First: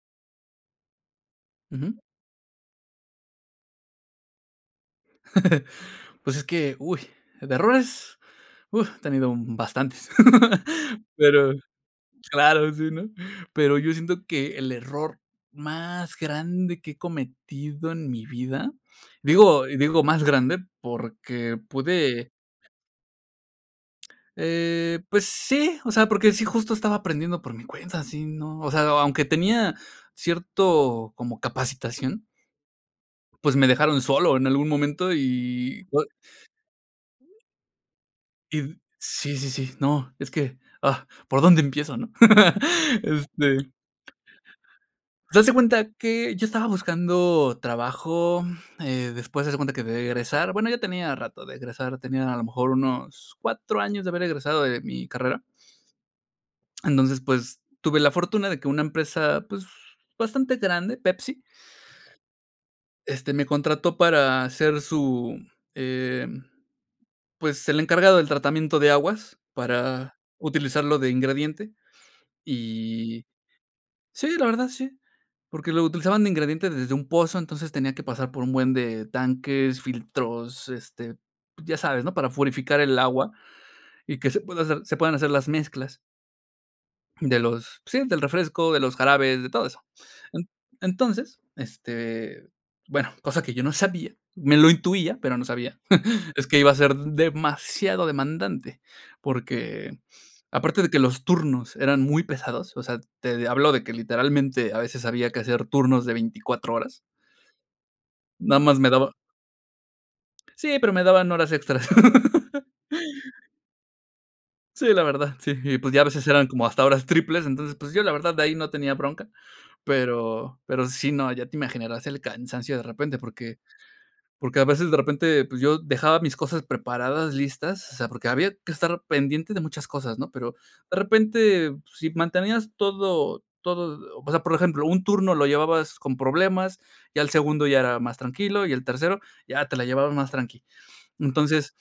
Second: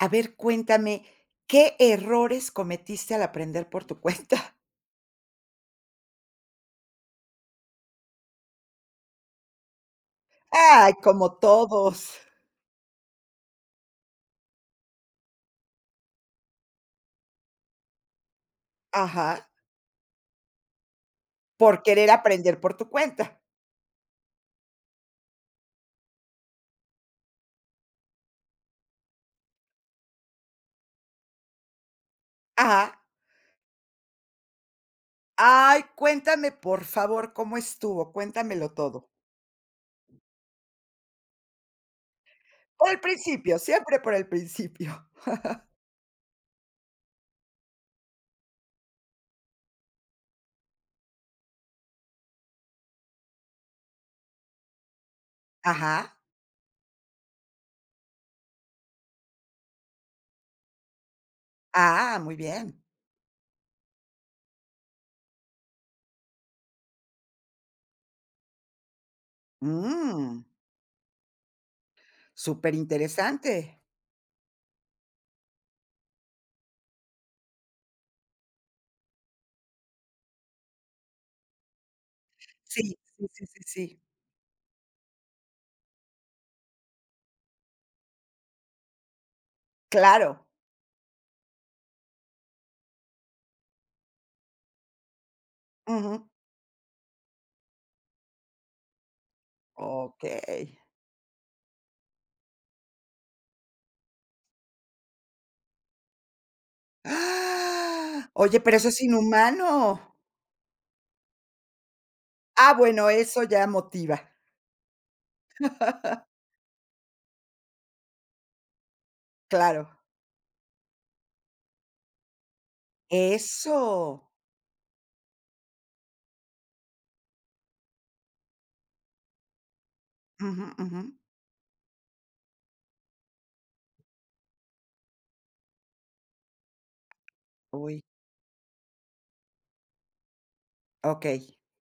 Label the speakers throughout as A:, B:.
A: A ver, cuéntame, ¿qué
B: Ujú.
A: errores cometiste al aprender por tu cuenta?
B: Pues es que, uy, de errores, uh, he tenido, mm, bastantes.
A: Ay, como
B: Pero,
A: todos.
B: claro, sí, ¿no? Pero yo siento que, el error más grande que he cometido en mi vida,
A: Ajá.
B: digo y digo más grande, porque
A: Por querer
B: pude
A: aprender por tu cuenta.
B: Eh, pues sí, o sea, porque sí justo estaba aprendiendo por mi cuenta, sí, no, o sea, aunque tenía cierto como capacitación.
A: Ajá.
B: Pues me dejaron solo en algún momento
A: Ay,
B: y o
A: cuéntame, por favor, ¿cómo estuvo? Cuéntamelo
B: Y
A: todo.
B: sí, sí, sí. No, es que, ah, ¿por dónde empiezo, no?
A: Por el principio,
B: Este.
A: siempre por el principio.
B: Pues haz de cuenta que yo estaba buscando trabajo, eh, después haz de cuenta que de egresar, bueno, ya tenía rato de egresar, tenía a lo mejor unos 4 años de haber egresado de mi carrera.
A: Ajá.
B: Entonces, pues tuve la fortuna de que una empresa, pues bastante grande, Pepsi.
A: Ah, muy bien.
B: Este, me contrató para ser su, eh, pues, el encargado del tratamiento de aguas para
A: Mm.
B: utilizarlo de ingrediente
A: Súper
B: y
A: interesante.
B: Sí, la verdad, sí. Porque lo utilizaban de ingrediente desde un pozo, entonces tenía que pasar por un buen de tanques, filtros, este, ya sabes, ¿no? Para purificar el
A: Sí, sí,
B: agua
A: sí, sí, sí.
B: y que se pueda hacer se puedan hacer las mezclas de los, sí, del refresco, de los jarabes, de todo eso.
A: Claro.
B: En entonces, este, bueno, cosa que yo no sabía, me lo intuía, pero no sabía,
A: Ujú.
B: es que iba a ser demasiado demandante, porque,
A: Okey.
B: aparte de que los turnos eran muy pesados, o sea, te hablo de que literalmente a veces había que hacer turnos de 24 horas. Nada
A: Oye, pero
B: más me
A: eso es
B: daba
A: inhumano.
B: Sí, pero me daban horas extras.
A: Ah, bueno, eso ya motiva.
B: Sí, la verdad, sí, y pues ya a veces eran como hasta horas triples. Entonces, pues yo la verdad de ahí no tenía bronca.
A: Claro.
B: Pero pero sí, no, ya te imaginarás el cansancio de repente porque
A: Eso.
B: porque a veces de repente, pues yo dejaba mis cosas preparadas, listas, o sea, porque había que estar pendiente de muchas cosas, ¿no? Pero
A: Ujú,
B: de
A: ujú.
B: repente, si mantenías todo todo o sea, por ejemplo, un turno lo llevabas con problemas, ya el segundo ya era
A: Uy.
B: más tranquilo y el tercero ya te la llevaban más tranqui.
A: Okey.
B: Entonces,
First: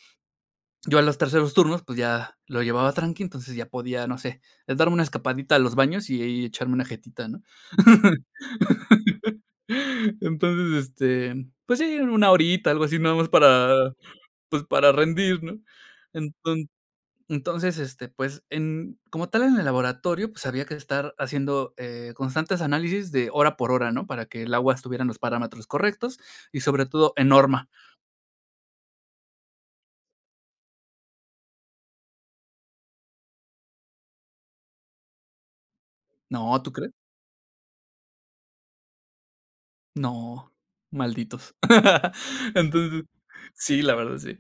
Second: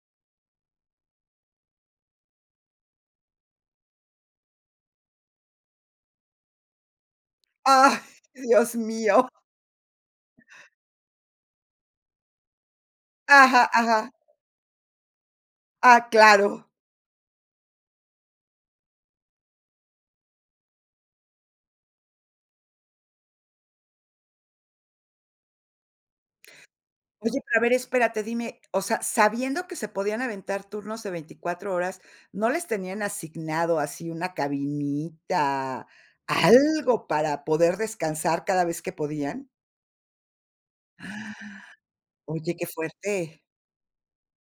B: yo a los terceros turnos, pues ya lo llevaba tranqui, entonces ya podía, no sé, eh, darme una escapadita a los baños y echarme una jetita, ¿no?
A: Ay, dios mío.
B: Entonces, este, pues sí, 1 horita, algo así nada más
A: Ajá,
B: para,
A: ajá.
B: pues para rendir, ¿no?
A: Ah, claro.
B: Enton entonces, este, pues en como tal en el laboratorio, pues había que estar haciendo, eh, constantes análisis de hora por hora, ¿no? Para que el agua estuviera en los parámetros correctos y sobre todo en
A: Oye, pero a
B: norma.
A: ver, espérate, dime, o sea, sabiendo que se podían aventar turnos de 24 horas, ¿no les tenían asignado así una cabinita,
B: No, ¿tú crees?
A: algo para poder descansar cada vez que podían?
B: No, malditos.
A: Oye que
B: Entonces
A: fuerte.
B: sí, la verdad sí.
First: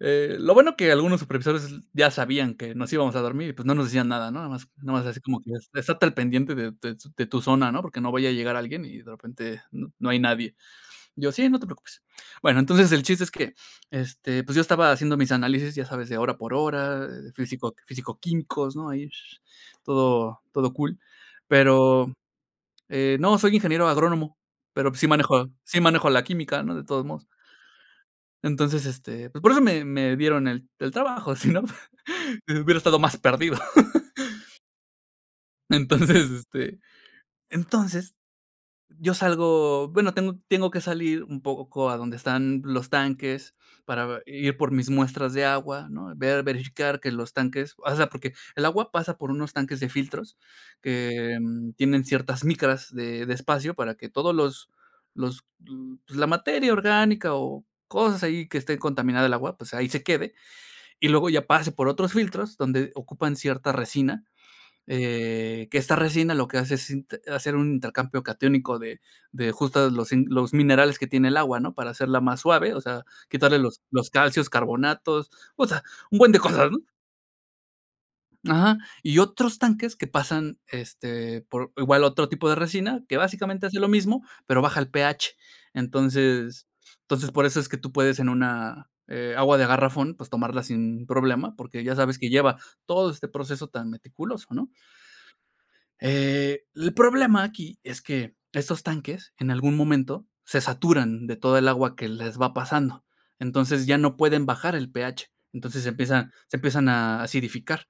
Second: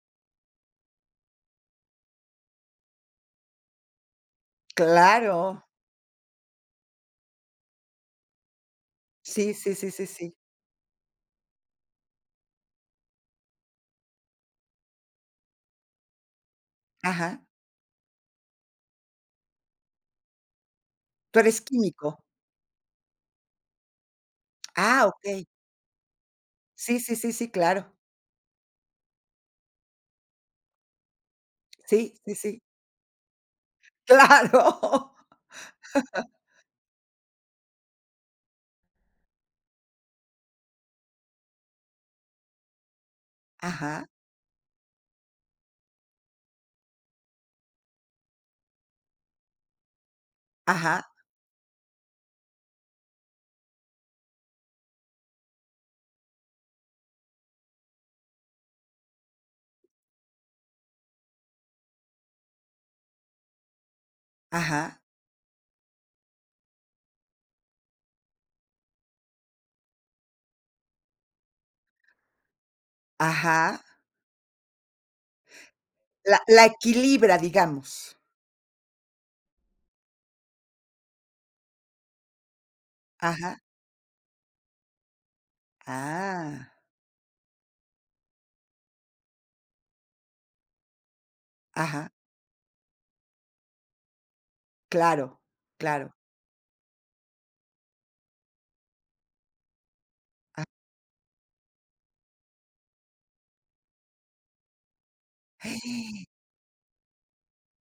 B: Eh, lo bueno que algunos supervisores s ya sabían que nos íbamos a dormir, y, pues, no nos decían nada, ¿no? Nada más nomás así como que:
A: Claro.
B: "Estate al pendiente de de de tu zona", ¿no? Porque no vaya a llegar alguien, y de
A: Sí,
B: repente,
A: sí, sí, sí,
B: no hay
A: sí.
B: nadie. Yo: "Sí, no te preocupes". Bueno, entonces el chiste es que este, pues, yo estaba haciendo mis análisis, ya sabes, de hora por hora, de
A: Ajá.
B: físico, físico-químicos, ¿no? Ahí, sh sh, todo todo cool.
A: ¿Pero es
B: Pero,
A: químico?
B: eh, no, soy ingeniero agrónomo, pero sí
A: Ah, okey.
B: manejo sí manejo la química, ¿no?, de
A: Sí,
B: todos
A: sí,
B: modos.
A: sí, sí, claro.
B: Entonces, este, pues por eso me me dieron el el trabajo, sino
A: Sí, sí, sí.
B: hubiera estado más perdido.
A: Claro.
B: Entonces, este, entonces yo salgo bueno, tengo tengo que salir un poco a donde están los tanques para
A: Ajá.
B: ve ir por mis muestras de agua, ¿no? Ver, verificar que los tanques o sea, porque, el agua pasa por unos tanques de filtros,
A: Ajá.
B: que tienen ciertas micras de de espacio para que todos los los pues, la materia orgánica, o cosas ahí que esté contaminada el agua, pues, ahí se quede. Y luego ya pase por otros filtros donde ocupan cierta resina.
A: Ajá.
B: Eh, que esta resina lo que hace es sint hacer un intercambio catiónico de de justo los los minerales que tiene el agua, ¿no? Para hacerla más suave, o sea, quitarle los
A: Ajá.
B: los calcios, carbonatos, o sea, un buen
A: La
B: de
A: la
B: cosas, ¿no?
A: equilibra, digamos.
B: Ajá. Y otros tanques que pasan, este, por igual otro tipo de resina, que
A: Ajá.
B: básicamente hace lo mismo, pero baja el pH. Entonces,
A: Ah.
B: entonces, por eso es que tú puedes en una, eh, agua de garrafón, pues, tomarla sin problema, porque ya
A: Ajá.
B: sabes que lleva todo este proceso tan meticuloso, ¿no?
A: Claro, claro.
B: Eh, el problema aquí es que, estos tanques, en algún momento, se
A: Ah.
B: saturan de toda el agua que les va pasando. Entonces, ya no pueden bajar el pH. Entonces, empiezan se empiezan a acidificar.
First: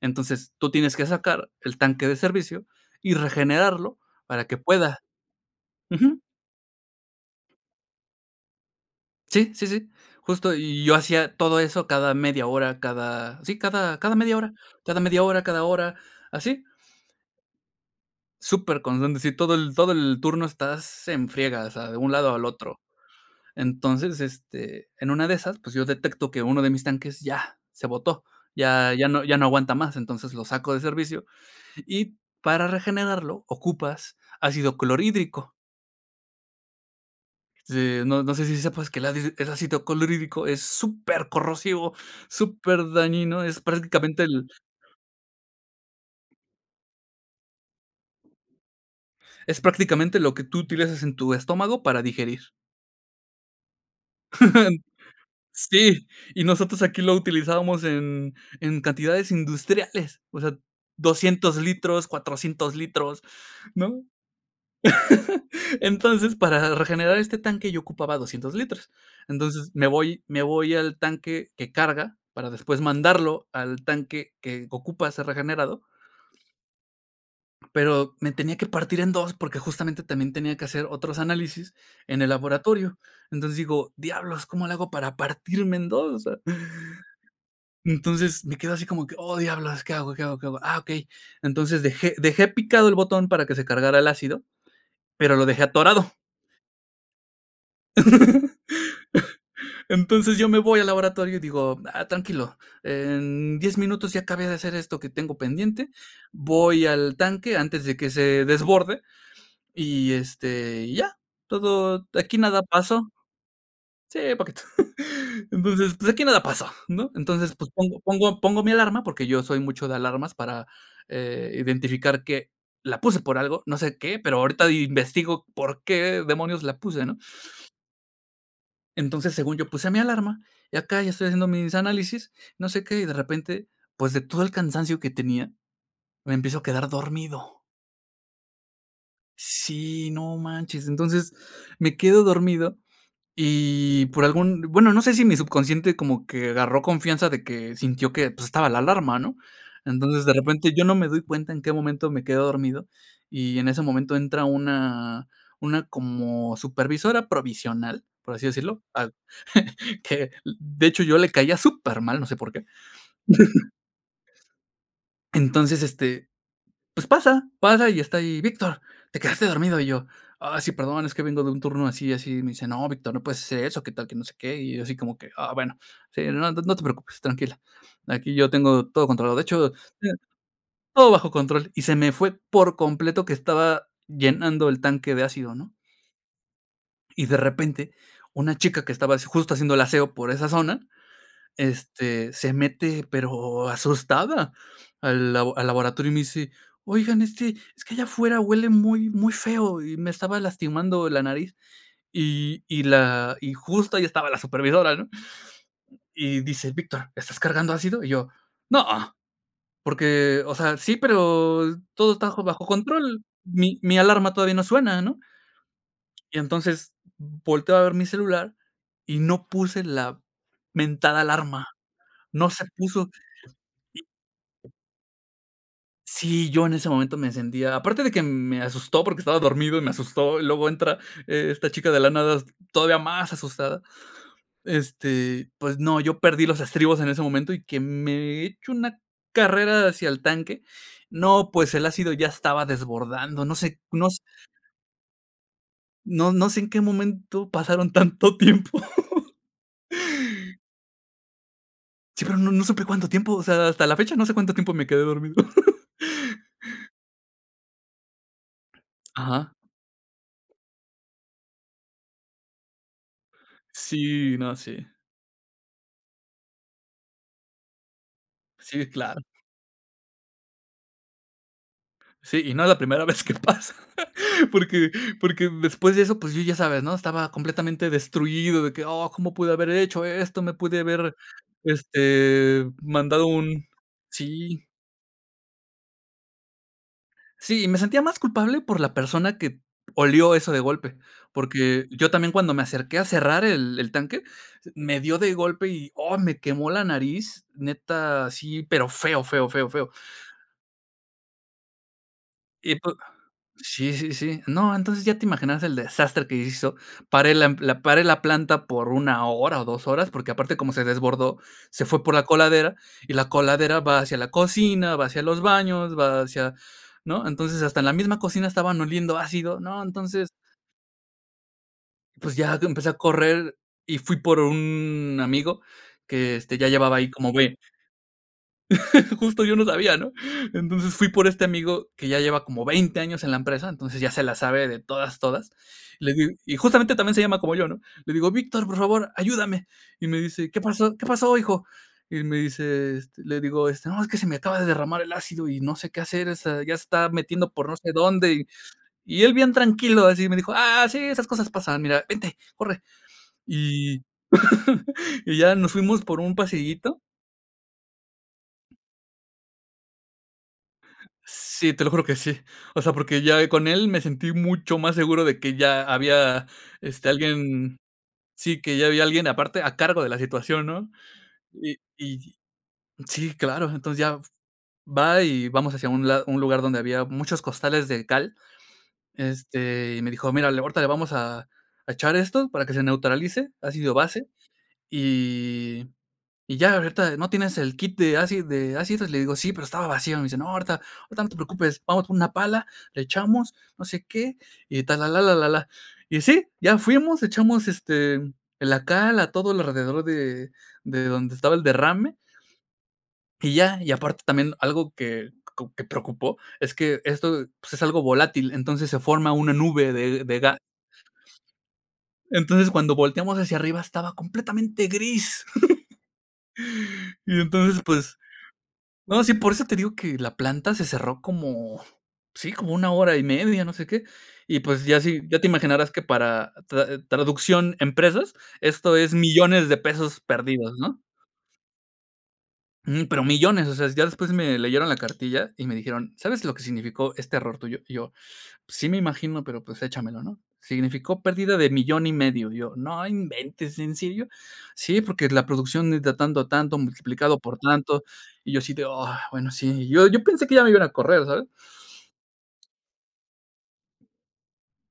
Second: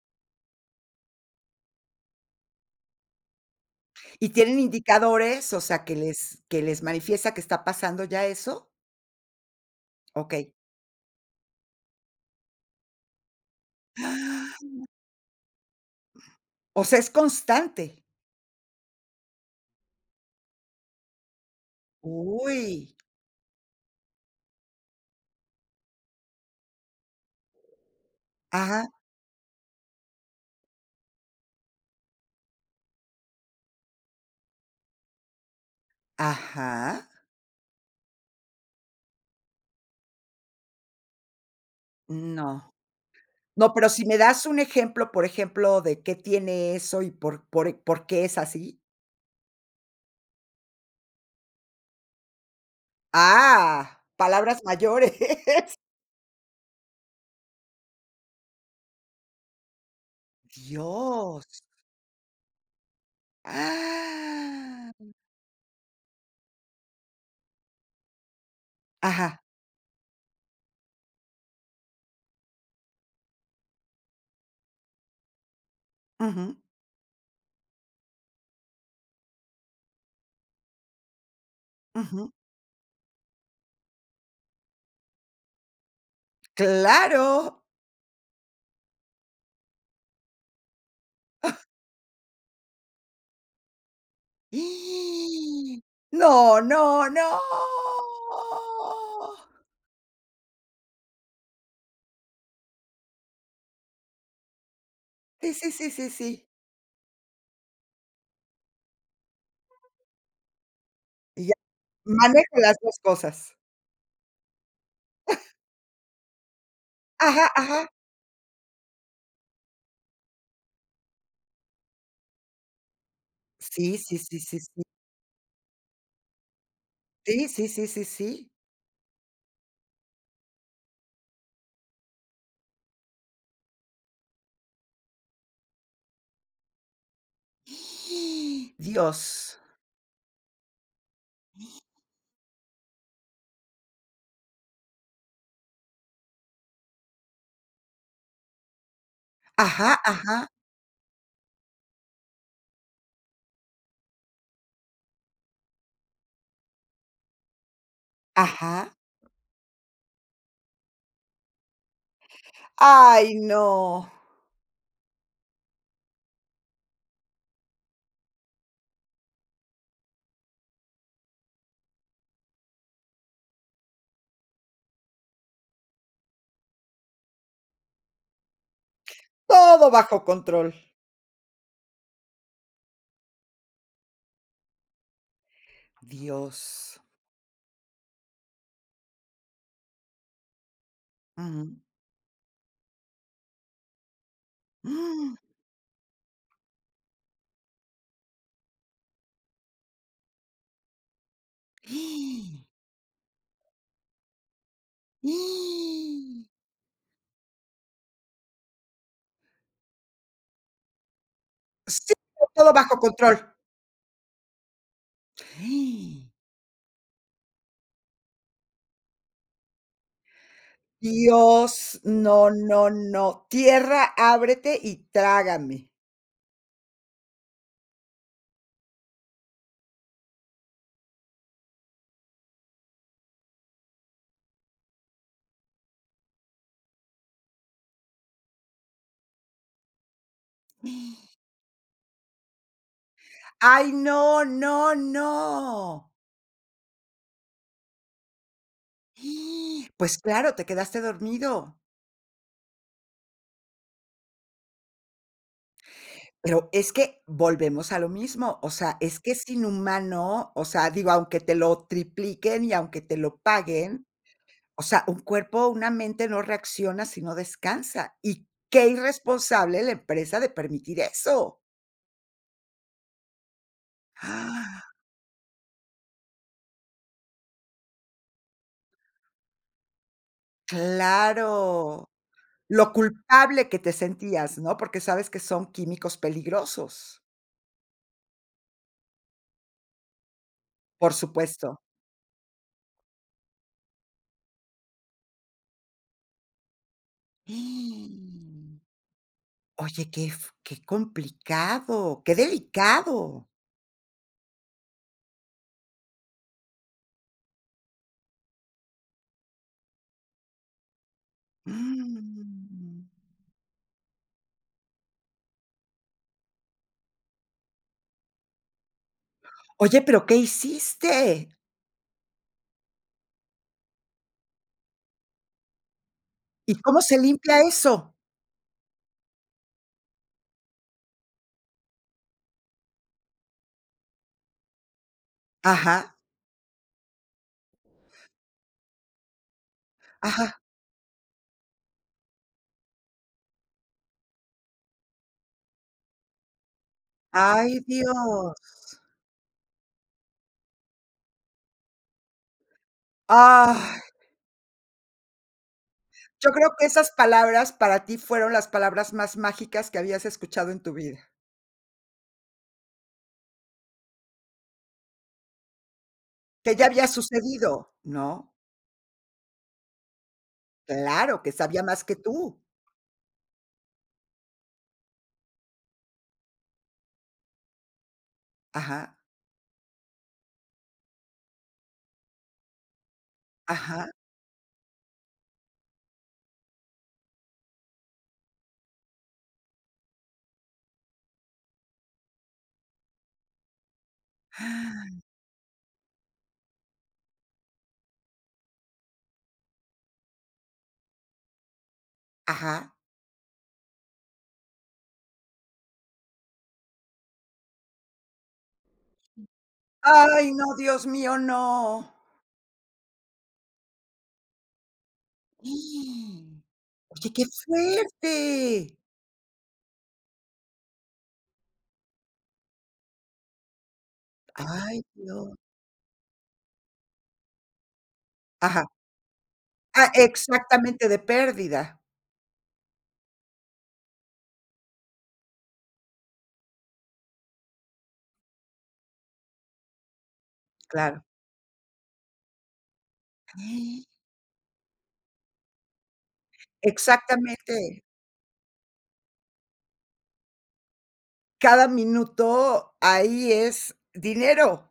B: Entonces, tú tienes que sacar el tanque de servicio y regenerarlo
A: ¿Y
B: para que
A: tienen
B: pueda.
A: indicadores? O sea, ¿que
B: Ujú.
A: les que les manifiesta que está pasando ya eso?
B: Sí, sí, sí.
A: Okey.
B: Justo, y yo hacía todo eso cada media hora, cada, sí, cada cada media hora cada media hora, cada hora, así.
A: O sea, es constante.
B: Superconstante, sí, todo el todo el turno estás en friegas, o sea, de un lado al otro.
A: Uy.
B: Entonces, este, en una de esas, pues, yo detecto que uno de mis tanques ya se botó.
A: Ajá.
B: Ya ya no ya no aguanta más, entonces, lo saco de servicio. Y, para regenerarlo ocupas ácido clorhídrico.
A: Ajá.
B: Este, no no sé si sepas que el adid el ácido clorhídrico es supercorrosivo,
A: No.
B: superdañino, es
A: No, pero si me
B: prácticamente
A: das
B: el
A: un ejemplo, por ejemplo, de, ¿qué tiene eso y por por e por qué es así?
B: es prácticamente, lo que tú utilizas en tu estómago para digerir.
A: Ah, palabras mayores.
B: Sí, y nosotros aquí lo utilizábamos en en cantidades industriales, o sea, 200
A: Dios.
B: litros, 400 litros, ¿no? Entonces, para regenerar este tanque yo ocupaba 200 litros.
A: Ajá.
B: Entonces, me voy me voy al tanque que carga para después mandarlo al tanque que ocupa ser regenerado
A: Ujú.
B: pero me tenía que partir en 2 porque, justamente, también tenía que hacer otros análisis en el
A: Ujú.
B: laboratorio. Entonces, digo: "Diablos, ¿cómo le hago para partirme en 2?", o sea
A: Claro.
B: Entonces, me quedo así como que: "Oh, diablos, ¿qué hago, qué hago, qué hago? Ah, okey". Entonces, dejé dejé picado el botón para que se cargara el ácido, pero lo dejé atorado.
A: No, no, no.
B: Entonces, yo me voy al laboratorio y digo: "Ah, tranquilo, en 10 minutos ya acabé de hacer esto que tengo
A: Sí, sí, sí,
B: pendiente,
A: sí, sí.
B: voy al tanque antes de que se desborde y, este, y ya,
A: Y ya,
B: todo aquí
A: manejo
B: nada
A: las 2
B: paso".
A: cosas.
B: Sí, poquito. Entonces: "Pues, aquí nada paso", ¿no?
A: Ajá,
B: Entonces, pues,
A: ajá.
B: pongo pongo pongo mi alarma, porque yo soy mucho de alarmas para, eh, identificar que la puse por algo, no sé
A: Sí,
B: qué,
A: sí,
B: pero
A: sí, sí,
B: ahorita
A: sí.
B: investigo por qué demonios la puse, ¿no?
A: Sí, sí, sí, sí, sí.
B: Entonces, según yo, puse mi alarma, y acá ya estoy haciendo mis análisis, no sé qué, y de repente, pues, de todo el cansancio que tenía, me empiezo a quedar dormido.
A: Dios.
B: Sí, no manches. Entonces, me quedo dormido y por algún bueno, no sé si mi subconsciente como que agarró confianza de que sintió que, pues, estaba la alarma, ¿no?
A: Ajá,
B: Entonces, de
A: ajá.
B: repente, yo no me doy cuenta en qué momento me quedo dormido, y en ese momento entra una una como supervisora provisional, por así decirlo,
A: Ajá.
B: a que de hecho, yo le caía supermal, no sé por qué.
A: Ay, no.
B: Entonces, este pues, pasa pasa y está ahí: "Víctor, te quedaste dormido". Y yo: "Ah, sí, perdón, es que vengo de un turno así y así". Y me dice: "No, Víctor, no puedes hacer eso, qué tal que no sé qué". Y yo así como que: "Ah, bueno. Sí, no no te preocupes, tranquila. Aquí yo tengo todo controlado. De hecho
A: Todo bajo control.
B: todo bajo control". Y se me fue, por completo, que estaba llenando el tanque de ácido, ¿no?
A: Dios.
B: Y, de repente, una chica que estaba s justo haciendo el aseo por esa zona,
A: Ujú.
B: este, se mete, pero asustada, al labo al laboratorio y me dice: "Oigan, este, es que allá afuera huele muy muy feo, y me estaba lastimando la nariz". Y y la y justo ahí estaba la supervisora, ¿no? Y dice: "Víctor, ¿estás cargando ácido?" Y yo: "No, porque, o sea, sí, pero todo
A: Sí,
B: está jo bajo
A: todo bajo
B: control.
A: control.
B: Mi mi alarma todavía no suena", ¿no? Y entonces, volteo a ver mi celular y no puse la mentada alarma.
A: Dios,
B: No
A: no,
B: se
A: no,
B: puso.
A: no. Tierra
B: Y
A: ábrete y trágame.
B: Sí, yo en ese momento me sentía Aparte de que me asustó porque estaba dormido y me asustó, y luego entra e esta chica de la nada, todavía más asustada. Este, pues, no, yo perdí los estribos en ese momento y que me echo una carrera hacia el tanque. No, pues, el ácido ya se estaba desbordando. No sé,
A: Ay,
B: no s
A: no, no, no.
B: no no sé en qué momento pasaron tanto tiempo.
A: Pues, claro, te quedaste dormido.
B: Sí, pero no no supe cuánto tiempo, o sea, hasta la fecha no sé cuánto tiempo me quedé dormido.
A: Pero es que volvemos a lo mismo, o sea es que es
B: Ajá.
A: inhumano, o sea digo, aunque te lo tripliquen y aunque te lo paguen,
B: Sí, no,
A: o
B: sí.
A: sea, un cuerpo, una mente no reacciona si no descansa. Y qué
B: Sí, claro.
A: irresponsable la empresa de permitir eso.
B: Sí, y no es la primera vez que pasa. Porque porque después de eso, pues, yo ya sabes, ¿no? Estaba completamente destruido de que: "Oh, cómo pude haber hecho esto, me pude haber,
A: Claro.
B: este,
A: Lo
B: mandado un".
A: culpable que te sentías,
B: Sí.
A: ¿no? Porque sabes que son químicos peligrosos.
B: Sí. Me sentía más culpable por la persona que olió eso de golpe.
A: Por supuesto.
B: Porque yo también cuando me acerqué a cerrar el el tanque, me dio de golpe y, oh, me quemó la nariz.
A: Oye,
B: Neta, sí. Pero feo, feo, feo, feo.
A: qué f qué complicado. Qué
B: Y pu
A: delicado.
B: Sí, sí, sí. No, entonces, ya te imaginaras el desastre que hizo. Paré la m la paré la planta por 1 hora o 2 horas. Porque aparte como se desbordó, se fue por la coladera, y la coladera va hacia la cocina, va hacia los baños, va hacia ¿no? Entonces, hasta en la misma cocina estaban oliendo ácido, ¿no?
A: Oye, pero,
B: Entonces
A: ¿qué hiciste?
B: pues ya, que empecé a correr y fui por un amigo que, este, ya
A: ¿Y
B: llevaba
A: cómo
B: ahí
A: se
B: como bue
A: limpia eso?
B: Justo yo no sabía, ¿no? Entonces, fui por este amigo que ya lleva como 20 años en la empresa, entonces ya se la sabe de todas, todas. Le
A: Ajá.
B: digo y justamente también se llama como yo, ¿no? Le digo: "Víctor, por favor, ayúdame". Y me dice:
A: Ajá.
B: "¿Qué pasó?, ¿qué pasó, hijo?". Y él me dice, este, le digo, este: "No, es que se me acaba de derramar el ácido y no sé qué hacer. O sea, ya se está metiendo por no
A: Ay,
B: sé dónde". Y
A: dios.
B: y él bien tranquilo, así me dijo: "Ah, sí, esas cosas pasan. Mira, vente, corre". Y
A: Ay.
B: y ya, nos fuimos por un
A: Yo creo que
B: pasillito.
A: esas palabras, para ti fueron las palabras más mágicas que habías escuchado en tu vida.
B: Sí, te lo juro que sí. O sea, porque ya, eh, con él me sentí mucho más seguro de que ya había,
A: Qué ya había
B: este, alguien
A: sucedido, ¿no?
B: Sí, que ya había alguien aparte a cargo de la situación, ¿no?
A: Claro. Que
B: Y
A: sabía más que
B: y
A: tú.
B: sí, claro. Entonces, ya f va y vamos hacia un lado un lugar donde había muchos costales de cal.
A: Ajá.
B: Este, y me dijo, mira, le ahorita le vamos a a echar esto para que se neutralice, ácido
A: Ajá.
B: base. Y y ya ahorita "¿No tienes el kit de acid de ácidos?" Le digo: "Sí, pero estaba vacío". Me dice: "No, ahorita ahorita no te preocupes, vamos por una pala, le echamos, no sé qué y tal, la, la, la, la, la. Y sí, ya fuimos. Echamos, este, eh, la cal a todo lo alrededor de de donde estaba el derrame.
A: Ajá.
B: Y ya. Y aparte también algo que co que preocupó, es que esto, pues, es algo volátil, entonces, se forma una nube de de
A: Ay,
B: ga
A: no, Dios mío, no.
B: Entonces, cuando volteamos hacia arriba estaba completamente gris.
A: Oye,
B: Y
A: ¡qué
B: entonces, pues
A: fuerte!
B: No, sí, por eso te digo que la planta se cerró como, sí, como 1 hora y media, no sé qué. Y pues ya
A: Ay,
B: si ya te
A: Dios.
B: imaginarás que para tra traducción empresas,
A: Ajá.
B: esto es millones de
A: Ah,
B: pesos perdidos, ¿no?
A: exactamente. De pérdida.
B: Ujú, pero millones, o sea, ya después me leyeron la cartilla y me dijeron: "¿Sabes lo que significó este error tuyo?" Y yo: "Pues sí me imagino, pero pues échamelo", ¿no? Significó
A: Claro.
B: pérdida de 1500000. Y yo: "No inventes, ¿en serio?". "Sí, porque la producción de ta tanto, tanto, multiplicado por
A: Exactamente
B: tanto". Y yo así de: "Ah, bueno, sí". Yo yo pensé que ya me iban a correr, ¿sabes?
A: Cada minuto, ahí es dinero.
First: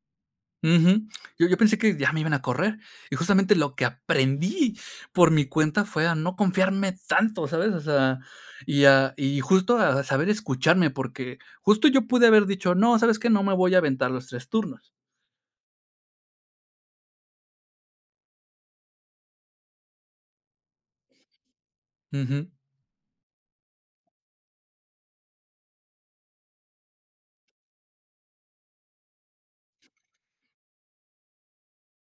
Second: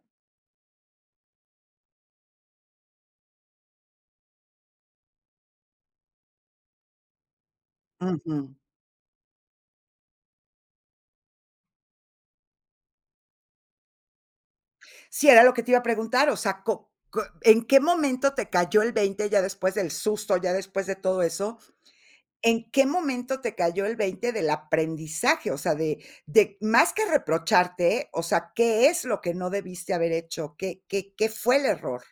B: Ujú, yo yo pensé que ya me iban a correr. Y justamente lo que aprendí por mi cuenta fue a no confiarme tanto, ¿sabes? O sea,
A: Ujú.
B: y a y justo a saber escucharme, porque justo yo pude haber dicho: "No, ¿sabes qué? No me voy a aventar los 3 turnos".
A: Sí, era lo que te iba a preguntar. O sea, ¿co q en qué momento te cayó el 20 ya después del susto, ya después de todo eso?
B: Ujú.
A: ¿En qué momento te cayó el 20 del aprendizaje? O sea, de de más que reprocharte, o sea, ¿qué es lo que no debiste haber hecho? ¿Qué qué qué fue el error?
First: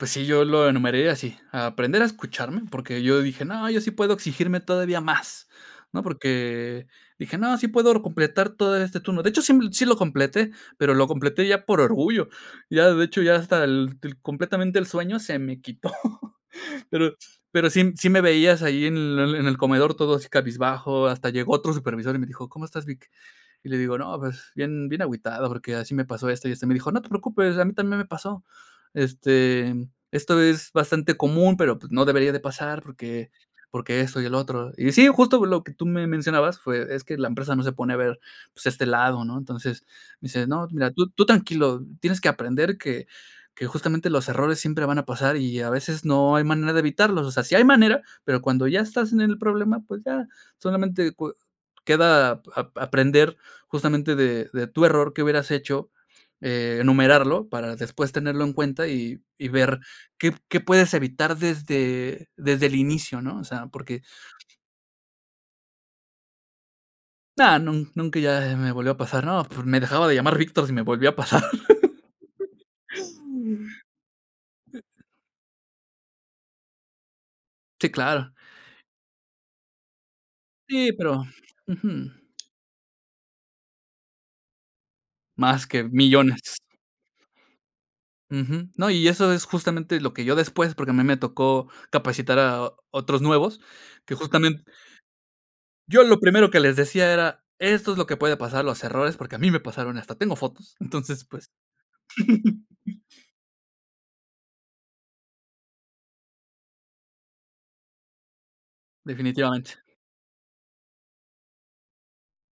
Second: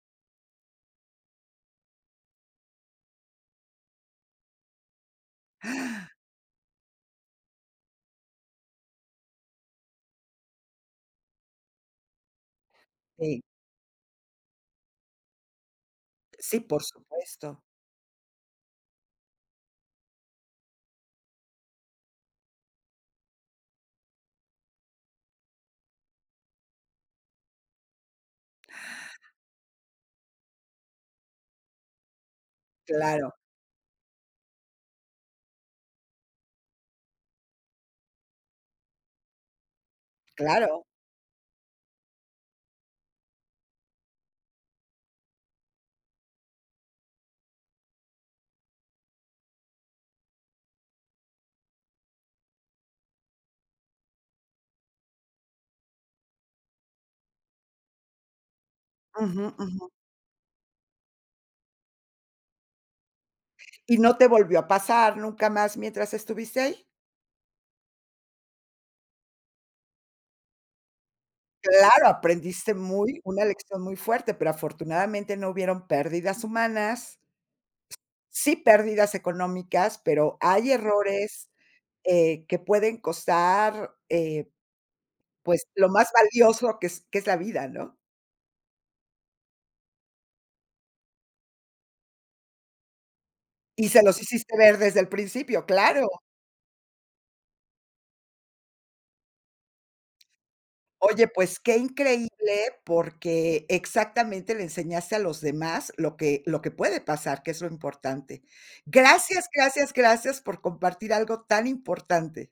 B: Pues sí, yo lo enumeré así, aprender a escucharme, porque yo dije: "No, yo sí puedo exigirme todavía más". No, porque dije: "No, sí puedo completar todo este turno". De hecho, sí sí lo completé, pero lo completé ya por orgullo. Ya, de hecho, ya
A: Sí.
B: hasta el el completamente el sueño se me quitó.
A: Sí, por
B: Pero
A: supuesto.
B: pero sí sí me veías ahí en el en el comedor todo así cabizbajo, hasta llegó otro supervisor y me dijo: "¿Cómo estás, Vic?" Y le digo: "No, pues bien bien agüitado, porque así me pasó esto y esto". Y me dijo: "No te preocupes, a mí también me pasó. Este, esto es bastante común, pero pues no debería de pasar porque
A: Claro.
B: porque eso y el otro". Y sí, justo lo que tú me mencionabas fue Es que la empresa no se pone a ver, pues, este lado, ¿no? Entonces, me dice: "No,
A: Claro.
B: mira, tú tú tranquilo, tienes que aprender que que justamente los errores siempre van a pasar y, a veces, no hay manera de evitarlos. O sea, sí hay manera, pero cuando ya estás en el problema, pues, ya, solamente cue queda ap-aprender justamente de de tu error que hubieras hecho, enumerarlo para después tenerlo en cuenta, y y
A: Ujú,
B: ver
A: ujú.
B: qué p qué puedes evitar desde desde el inicio, ¿no?" O sea,
A: ¿Y
B: porque
A: no te volvió a pasar nunca más mientras estuviste ahí?
B: Ah, nu nunca ya me volvió a pasar, ¿no? p me dejaba de llamar Victor si me volvía a pasar.
A: Claro, aprendiste muy una lección muy fuerte, pero afortunadamente no hubieron pérdidas humanas.
B: Sí, claro.
A: Sí pérdidas económicas, pero hay
B: Sí, pero
A: errores,
B: Ujú.
A: eh, que pueden costar, eh, pues,
B: Más que
A: lo más
B: millones.
A: valioso que es que es la vida, ¿no?
B: Ujú. No, y eso es justamente lo que yo después porque a mí me tocó capacitar a otros nuevos,
A: Y se
B: que
A: los hiciste
B: justamente
A: ver desde el principio,
B: Yo
A: claro.
B: lo primero que les decía era: "Esto es lo que puede pasar, los errores, porque a mí me pasaron y hasta tengo fotos". Entonces,
A: Oye,
B: pues
A: pues, qué increíble, porque exactamente le enseñaste a los demás lo que lo que puede pasar, que es lo importante. Gracias,
B: Definitivamente.
A: gracias, gracias por compartir algo tan importante.